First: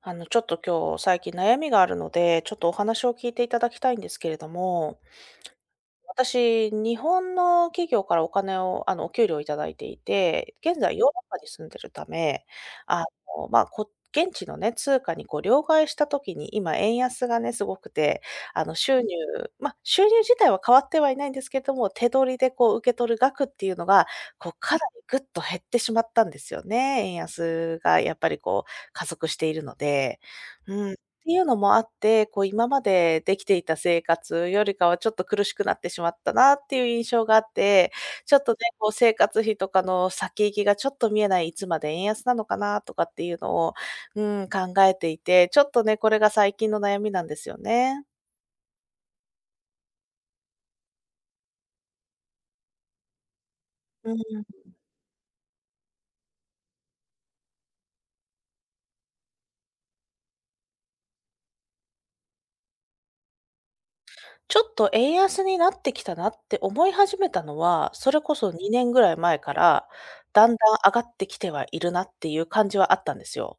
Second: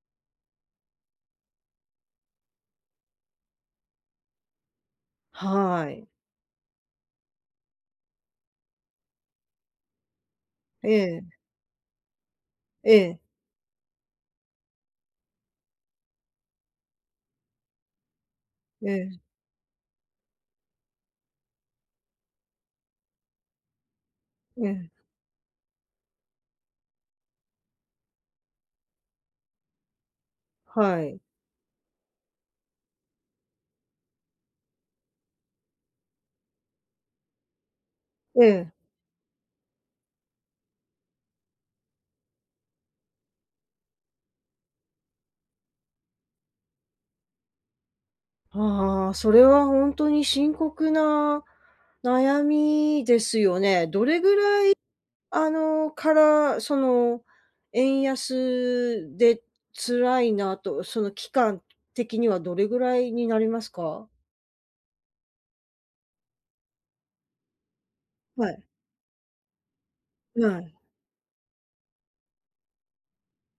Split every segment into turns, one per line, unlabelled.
あの、ちょっと今日、最近悩みがあるので、ちょっとお話を聞いていただきたいんですけれども。
はい。
私、日本の企業からお金を、あの、お給料をいただいていて、現
え
在ヨーロッ
え。
パに住んでるため、
え
あ
え。
の、ま、こう、現地のね、通貨にこう、両替した時に今円安がね、すごくて、あの、
え
収入、
え。
ま、収入自体は変わってはいないんですけども、手取りでこう、受け取る額っていうのが、こう
え
かな
え。
りぐっと減ってしまったんですよね、円安がやっぱりこう、加速しているので。うん、て
はい。
いうのもあって、こう今までできていた生活よりかはちょっと苦しくなってしまったなっていう印象があって、ちょ
え
っとね、
え。
こう生活費とかの先行きがちょっと見えない、いつまで円安なのかなとかっていうのを、うん、考えていて、ちょっとね、これが最近の悩みなんですよね。
ああ、それはほんとに深刻な、悩みですよね。ど
う
れ
ん。
ぐらいあの、から、その、円安で辛いなと、その期間的にはどれぐらいになりますか？
ちょっと円安になってきたなって思い始めたのは、それこ
は
そ
い。
2年ぐらい前から、
う
だんだ
あ
ん
い。
上がってきてはいるなっていう感じはあったんですよ。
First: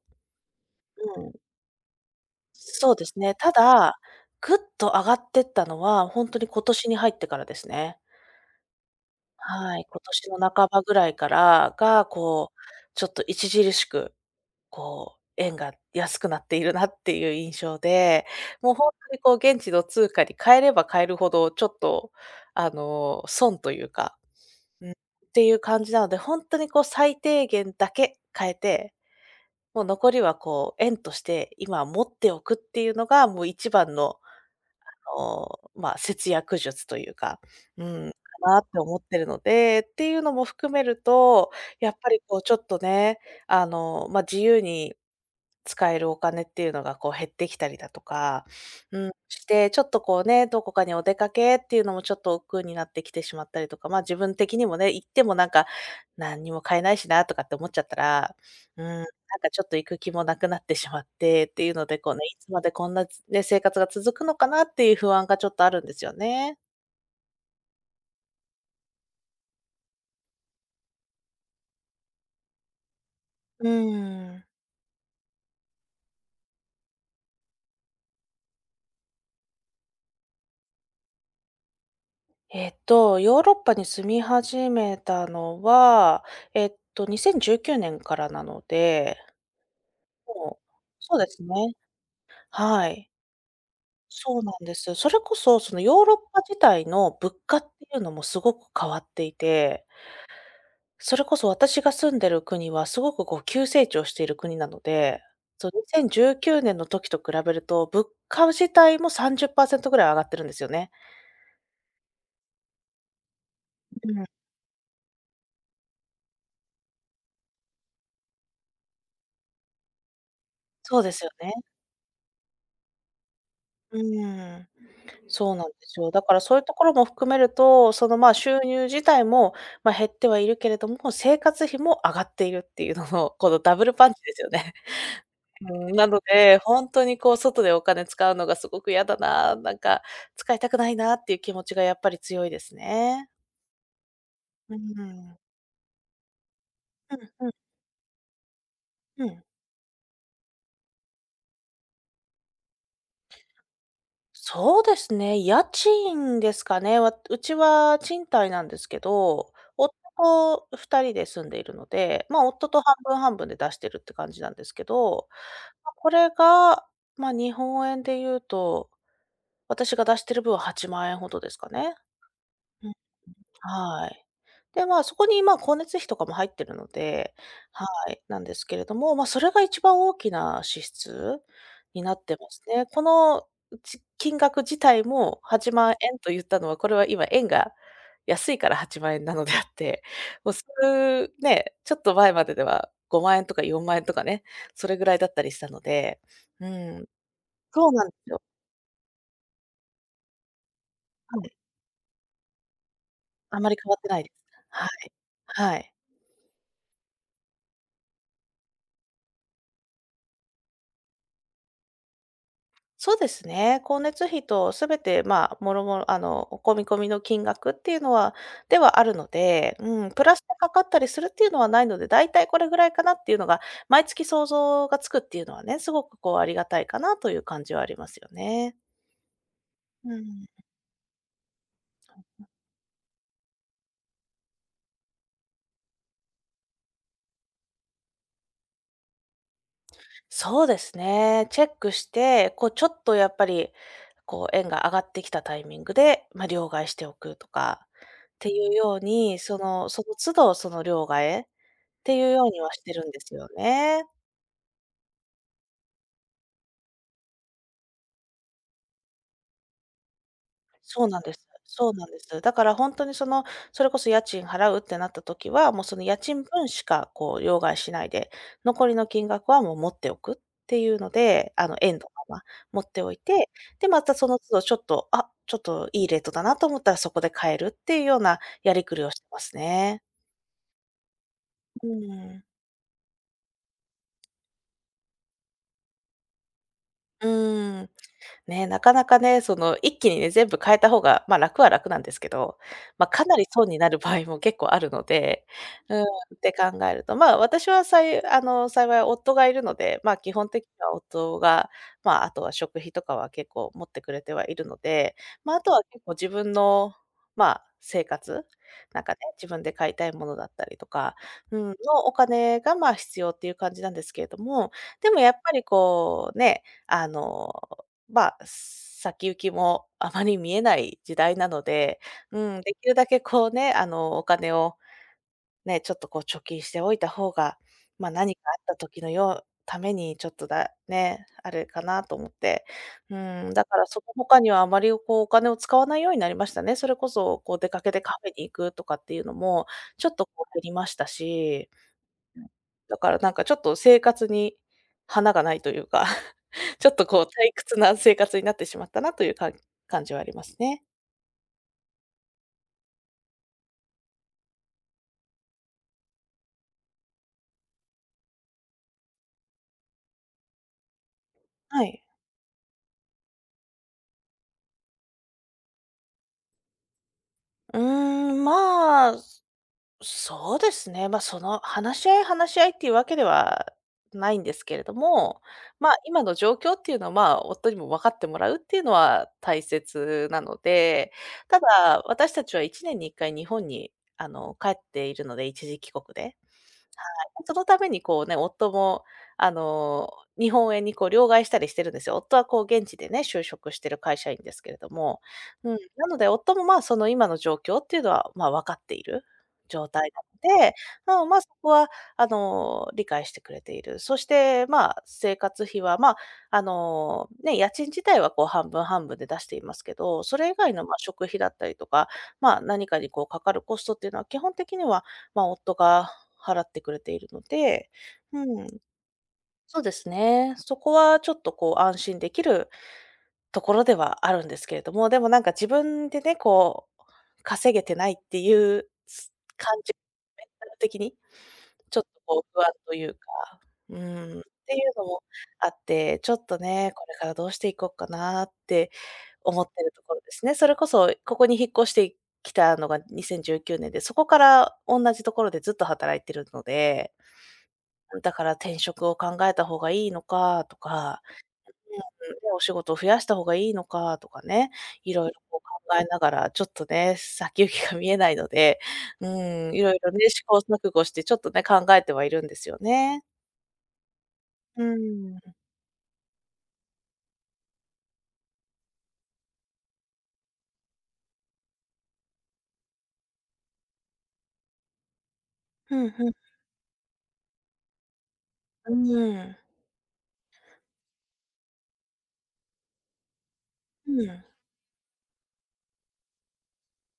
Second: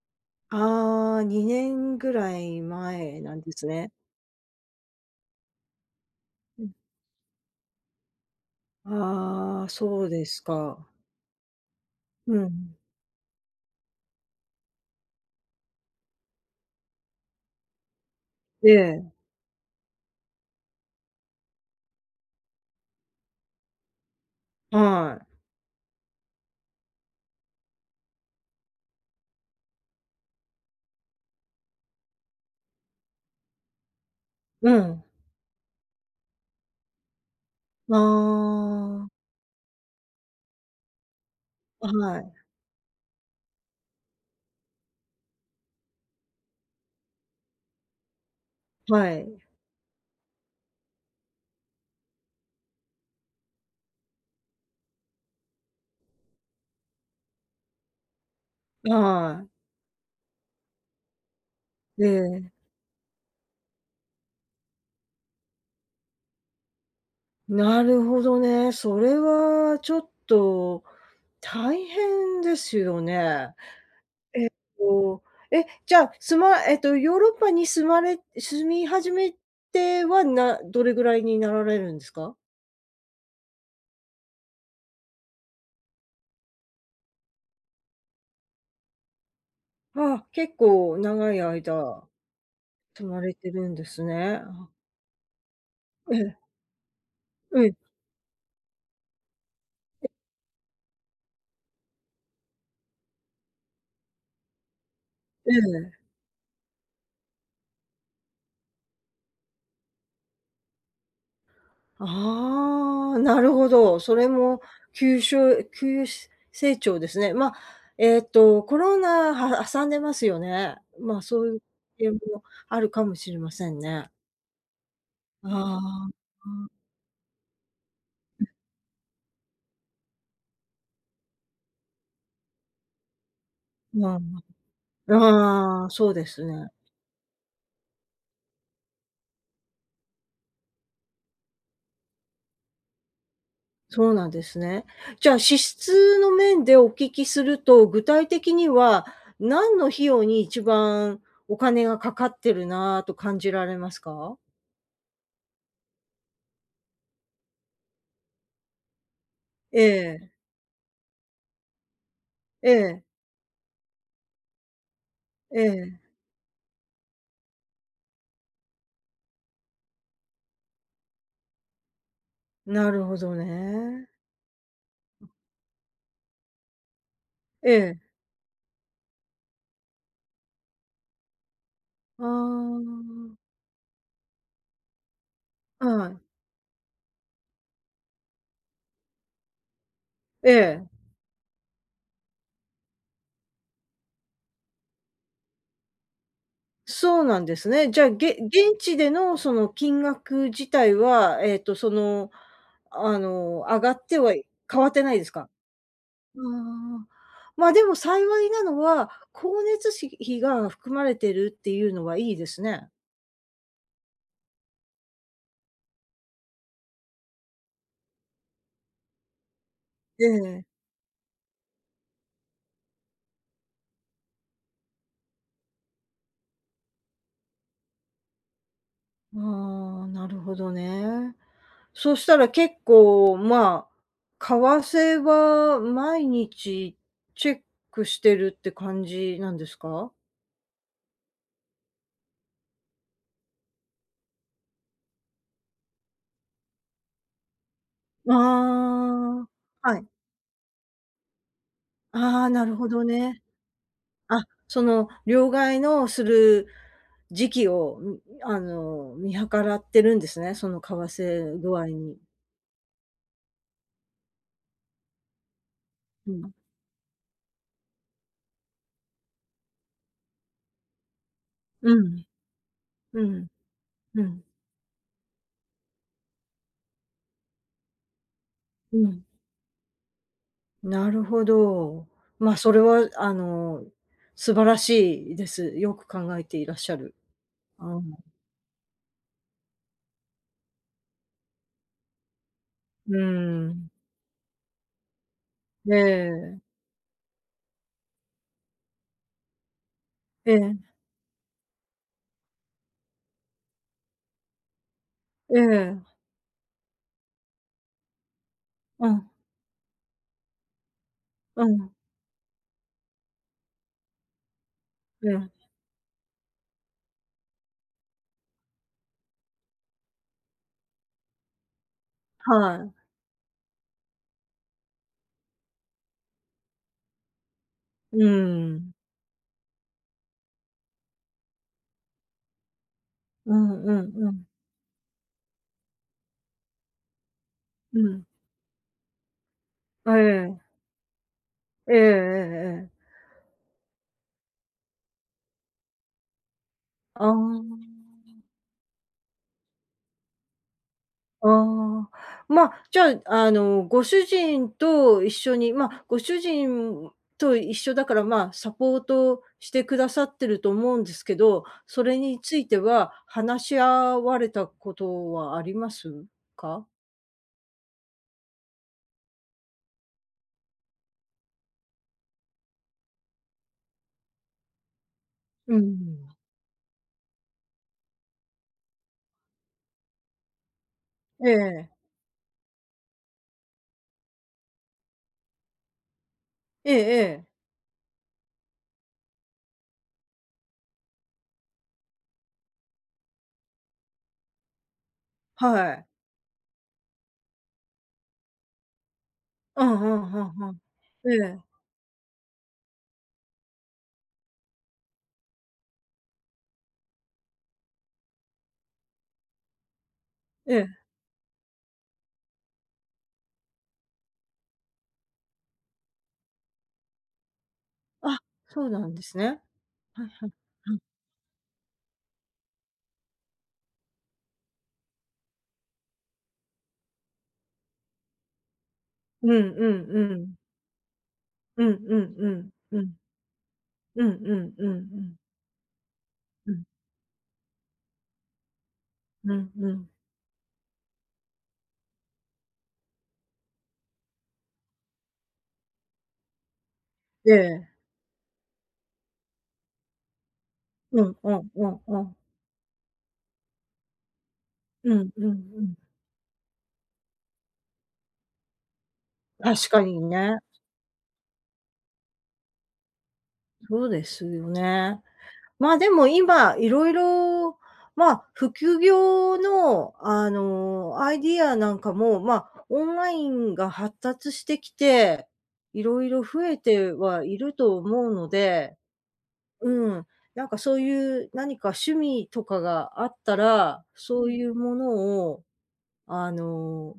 あ
う
あ、
ん。
2年ぐらい
そうで
前
すね。
なん
た
ですね。
だ、ぐっと上がってったのは、ほんとに
う
今
ん。
年に入ってからですね。
ああ、
はい、
そ
今
うで
年
す
の半ば
か。
ぐらいからが、
うんう
こう、
ん。
ちょっと著しく、こう、円が安くなっているなっていう印象で、
え
もうほんと
え。
にこう、現地の通貨に換えれば換えるほど、ちょっとあの、損というか。
はい。
うん、ていう感じなので、ほんとにこう、最低限だけ換えて、もう残りはこう、円として、今は持っておくっていうのが、もう一番の、
うん。
あの、ま、節約術というか、う
あ
ん、かなと思っ
あ。
てるので、ていうのも含めると、
あ、
やっぱ
は
りこう
い。
ちょっとね、あのま、自由に使えるお金っていうのがこう、減ってきたりだとか、うん、
はい。
して、ちょっとこうね、どこかにお出かけっていうのもちょっと億劫になってきてしまったりとか、ま、自分的にもね、行ってもなんか、何にも買えないしなとかって思っちゃったら、うん、なん
はい。
かちょっと行く気もなくなってしまって、ていうので、
え
こうね、いつ
え。
までこんな、つね、生活が続くのかなっていう不安がちょっとあるんですよね。
なるほどね、それはちょっと、大変ですよね。
うん。
えと、え、じゃあ、すまえと、ヨーロッパに住まれ住み始めては、などれぐらいになられるんですか？
えっと、ヨーロッパに住み始めたのは、えっと、2019年からなので。
ああ、結
もう
構
そうで
長い
すね、
間、
はい。
住まれてるんですね。
そうなん
あ。
ですよ。それこそ、そのヨーロ
え
ッ
え。
パ自体の物価っ
え
て
え。
いうのもすごく変わっていて。
え。
それこそ私が住んでる国はすごくこう急成長している国なので、
え
そう、に
え。
せんじゅうきゅうねんの時と比べると、物価自体も30%ぐらい上がってるんですよね。
ああ、なるほど、
う
そ
ん。
れもきゅうしょう急成長ですね。ま、えっと、コロナ、は挟んでますよね。
そうで
まあ、
すよ
そう
ね。
いう もあるかもしれません
う
ね。
ん。そうなんです
ああ。
よ。だから
う
そういう
ん。
ところも含めると、その、まあ、
うん。
収入自体も、ま、減ってはいるけれども、生活費も上がっているっていうのの、このダブル
う
パンチで
ん、
すよね。
あ
う
あ、
ーん、な
そう
の
です
で、
ね。
ほんとにこう外でお金使うのがすごく嫌だな、なんか、使いたくないなっていう気持ちがやっぱり強いですね。
そうなんです
う
ね。
んう
じゃ
ん。
あ、支出の面でお聞
う
きす
んうん。
ると、具体的には、
うん。
何の費用に一番、お金がかかってるなと感じられますか？
そうですね、家賃ですかね、わうちは賃貸なんですけど、
え
夫
え。
と二人で住んでいるので、ま、夫
え
と半
え。
分、半分で出してるって感じなんですけど、
え
ま、
え。
これが、ま、日本円で言うと、私が出してる分は8万円ほどですかね。う
な
ん、うん、
るほどね。
はい。で、ま、そ
う
こ
ん。
に、ま、光熱費とかも入ってるので
え
は
え。
い、なんですけれども、ま、それが一番大きな支出になっ
あ
てますね。こ
あ。
の、うち金額自体もはちまん
あ
えん
い。
と言ったのは、これは今、円が安いから8万円なのであって、
え
もうす
え。
ね、ちょっと前まででは5万円とか4万円とかね、それぐらいだったりしたので。うん。
そうなんです
そ
ね。
う
じ
な
ゃあ、
んす
げ
よ。
現地でのその金額自体
は
は、
い。
えっとそのあの、
あんまり
上
変
が
わっ
っ
て
て
ないで
は
す。
い変わ
は
って
い。
ないですか？
はい。
うああ、ま、でも幸いなのは、光熱し費が含まれてるっていうのはいいですね。
そうですね、光熱費とすべて、ま、もろもろ、あの、お込み込みの金額っていうのはではあるので、うん、プ
え
ラスで
え。
かかったりするっていうのはないので、だいたいこれぐらいかなっていうのが毎月想像がつくっていうのはね、すごくこう、ありがたいかなという感じはありますよね。
ああ、
う
なる
ん。
ほどね。そした
か
ら結構、まあ、為替は毎日チェックしてるって感じなんですか？
そうですね。チェックして、こうちょっとやっぱり、こう円が上がってきたタイミングで、ま、両替しておくとか、ていうように、
あ
そ
あ、
の、
は
そ
い。
の都度、その、両替えっていう
あ
よ
あ、
うに
な
は
る
し
ほ
て
ど
るんです
ね。
よね。
あ、その、両替のする時期を、ん、あの、見計らってるんですね、その、為
そうなんです
替具合
そうなん
に
です。だからほんとにその、それこそ家賃払うってなった時は、もうその家
う
賃
ん。
分しかこう、よう替しないで、残りの金額はもう持っておくっていうので、あの、
う
円の
ん。
まま持っておい
うん、
て、で、また
う
その
ん。
都度ちょっと、あ、ちょっといいレートだなと思ったらそこで替えるっていうようなやりく
う
りを
ん。
しますね。
なるほ
う
ど。
ん。
ま、それは、うあの、素晴らしいです。よく考えていらっしゃる。
うー
あ
ん。
ん。
ね、なかなかね、その、一気にね、全部替えたほうが、まあ、楽は楽なんですけど、まあ
う
かなり損
ー
にな
ん。
る場合も結構あるので。
え
うーん、って
え。
考えると、ま、私はさいあの、幸い夫がいるので、ま、基本
え
てに
え。
は夫がまあ、あとは食費とかは結構持ってくれてはいるので、
え
ま、あとは結構
え。
自分の、ま、生活、なん
う
かね、
ん。
自分で買いたいものだったりとか、う
う
ん、の
ん。
お金が、ま、必要っていう感じなんですけれども、でもや
う
っぱ
あ。
りこうね、あの、ま、す先行きもあまり見えない時代なので、うん、で
は
き
い。
るだけこうね、あの、お金をね、ちょっとこう貯金しておいたほうが、ま、
う
何かあった
ーん。
時のようためにちょっとだね、あるかなと思って。うーん、
う
だ
ん
から
う
そ
ん
こ
う
他
ん。
にはあまり、こう、お金を使わないようになりましたね。それこそ、こう出かけて
う
カ
ん。
フェに行くとかっていうのも、ちょ
あ、
っとこう
え
減
え。
りましたし、
えええええ
う
え。
ん、だからなんかちょっと生活に華がないというか、ちょっとこう
あ
退屈な生活
あ。
になってしまったなというかん感じはありますね。
ああ、ま、じゃあ、あのご主人と一緒にま、ご主人と一緒だから、ま、サポートしてくださってると思うんですけど、
はい。
それについては、話し合われたことはありますか？
うーん、ま、すそうですね。ま、その話し合い話し合いっていうわけではないんですけれども、
う
ま、今
ん。
の状況っていうのは、ま、夫にもわかってもらうっていうのは大切なので、
え
た
え。
だ私たちは1年に1回日本に、あの、帰っているので、一時帰国で。はい。
ええええ。
そのためにこうね、夫もあの日本円にこう両替したりしてるんですよ。夫はこう現地でね、就職してる会社員ですけれども。う
は
ん、
い。
なので、夫も、ま、その今の状況っていうのは、ま、分かっている
う
状
んう
態
ん、ふ
な
ん
の
ふ
で、
ん、
うん、
え
ま、そ
え。
こはあの、理解してくれている。そして、ま、生活費は、ま、あのね、家賃自体はこう半分、半分で出していますけど、それ以外
え
の、ま、
え。
食費だったりとか、ま、何かにこうかかるコストっていうのは基本的には、ま、夫が払ってくれているので、
あ、
うん。
そうなんですね。
そうです
はいはい。
ね、そ
う
こ
ん。
はちょっとこう安心できるところではあるんですけれども、でもなんか自分でね、こう稼げてないっていう、つ
う
感
んう
じ
んうん。
的に
うん
ちょっと
うん
こ
う
う不
ん、
安と
う
い
ん。
うか。うん、
うんうん
てい
う
うの
んう
も
ん。
あって、ちょっと
うん。
ね、これからどうしていこっかなって
う
思っ
ん、
て
う
ると
ん。
ころですね。それこそここに引っ越してきたのが2019年で、そこからおんなじところでずっと働いてるので。
ええ。
ん、だから転職を考えたほうがいいのかと
う
か、
ん、おんおんおん。
うん、お仕事を増やした方がいいのかとかね、
う
いろ
ん
いろ
うん
こ
う
う
ん。
考えながら、ちょっとね、先行きが見えないので、うん、い
確
ろい
か
ろ
に
ね、試
ね。
行錯誤してちょっとね、考えてはいるんですよね。
そうですよ
う
ね。
ーん。
まあでも今いろいろ、まあ、副業の、あの、アイディアなんかも、まあ、オンラインが発達してきて、
ふ
い
ん
ろ
ふ
い
ん。
ろ増えてはいると思うの
う
で。
ーん。
うん、なんか、そういう、何か趣味とかがあったら、
うー
そう
ん。
いうものを、あの、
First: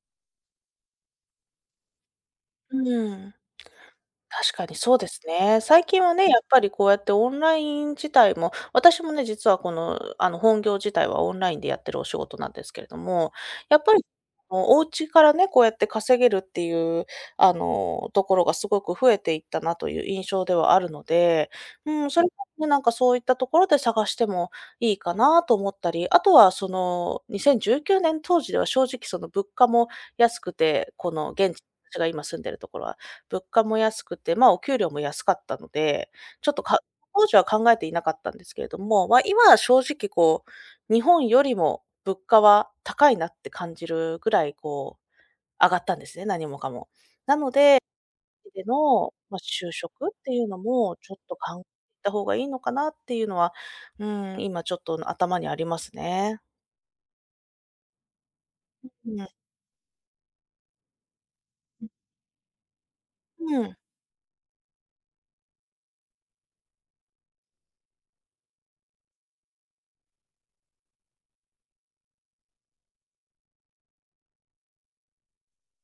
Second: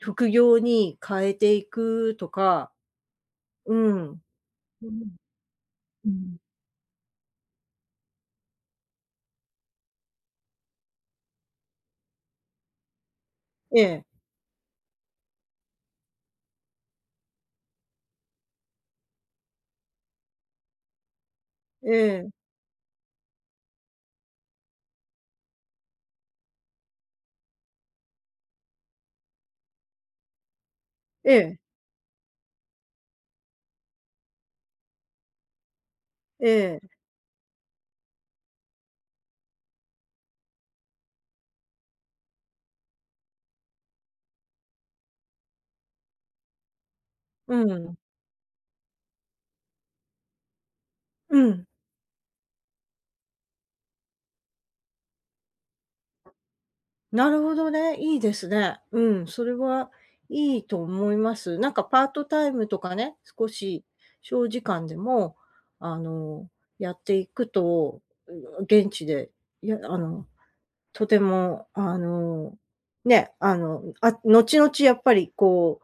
副業に変えていくとか。
うーん。
うん、
確かに
うん、
そうですね。最近
う
はね、や
ん。
っぱりこうやってオンライン自体も、私もね、実は、この、あの、本業自体はオンラインでやっているお仕事なんですけれども、
え
やっぱ
え。
り、もう、お家からね、こうやって稼げるっていう、あの、ところがすごく増えていったなという印象ではあるので、う
え
ーん、それ
え。
こそ、なんか、そういったところで探しても、いいかなあと思ったり、あとは、その、2019年当時では正直、その、物価も安くて、この
え
現
え。
時、たちが今住んでいるところは、物価も安くて、ま、お給料も安かったので、ちょっと
え
か
え。
当時は考えていなかったんですけれども、ま、今は正直、こう、日本よりも物価は高いなって感じるぐらい、こう、上がったんですね、何もかも。なの
うー
で、
ん。
でのま、就職っていうのもちょっと
う
かん、
ん。
た方がいいのかなっていうのは、うーん、今ちょっと頭にありますね。
なるほどね、いいですね。
う、
う
う
ん、
ん。
それはいいと思います。なんか、
うん。
パートタイムとかね、
う
少
ーん。
し小時間でも、あの、やっていくと、うん、現地で、いや、あの、とても、あの、ね、あの、あ、後々やっぱり、こ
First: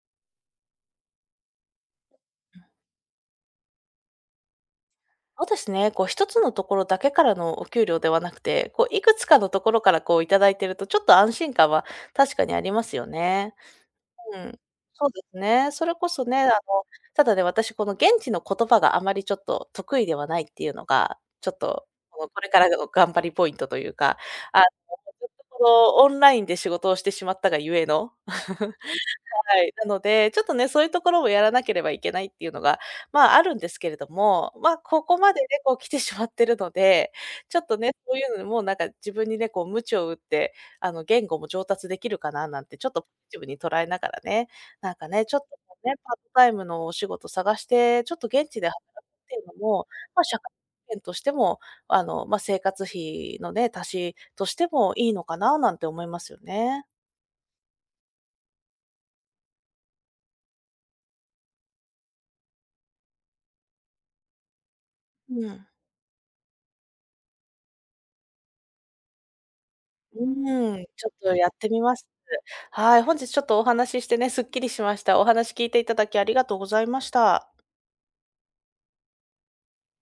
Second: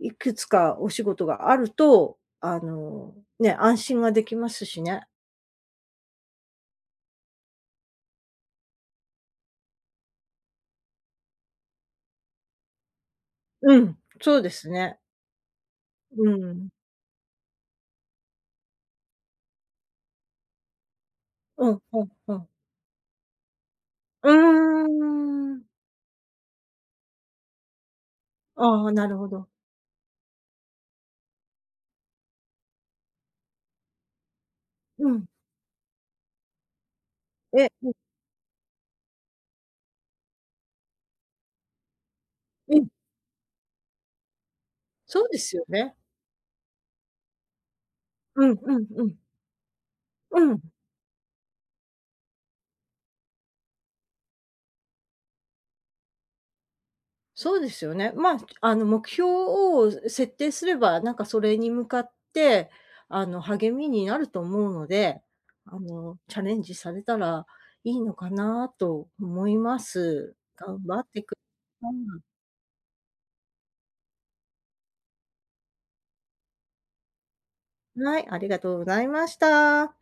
う、いくつかお仕事があると、あ
うん。
の、ね、安心はできますしね。
そうですね、こう、1つのところだけからのお給料ではなくて、こう、いくつかのところからこういただいてると、ちょっと安心感は確かにありますよね。
うん、そ
う
う
ー
で
ん、
すね。
そうですね、それこ
う
そね、あの、
ーん。
ただね、私この現地の言葉があまり、ちょっと、得意ではないっていうのが、ちょっ
うん、
と、
ふん、
こう、
う
こ
ん。
れからの頑張りポイントというか、
う
あの、と
ー
こ
ん。
ろオンラインで仕事をしてしまったがゆえの
ああ、なるほ ど。
はい、なので、ちょっと、ね、そういうところもやらなければいけないっていうのが、まあ、あるんですけれども、ま、こ
う
こ
ん。
までね、こう来てしまってるので、ちょっ
え、
と、
うん。
ね、そういうのでもうなんか自分にね、こう鞭を打って、あの、言語も上達できるかななん
う
て、ち
ん。
ょっと、ポジティブに捉えながらね、なんか
そ
ね、
う
ち
で
ょっと、
すよ
こうね、
ね。
パートタイムのお仕事探して、ちょっと、
う
現
ん、
地で
う
働
ん、
く
う
っ
ん。
ていうのも、ま、社
う
会
ん。
保険としても、あの、ま、生活費のね、足しとしてもいいのかななんて思いますよね。
そうですよね。まあ、あの、目標を設定すれば、なんか、それに向かって、あの、励みになると思うので、
うーん。
あの、チャレンジされたらいいのかなと思いま
う
す。
ー
頑
ん、
張
ち
っ
ょっ
て
と、
く、
やってみ
さ
ます。
い。
はい、本日ちょっとお話ししてね、すっきりしました。お話聞いていただき、ありがとうございました。
はい、ありがとうございました。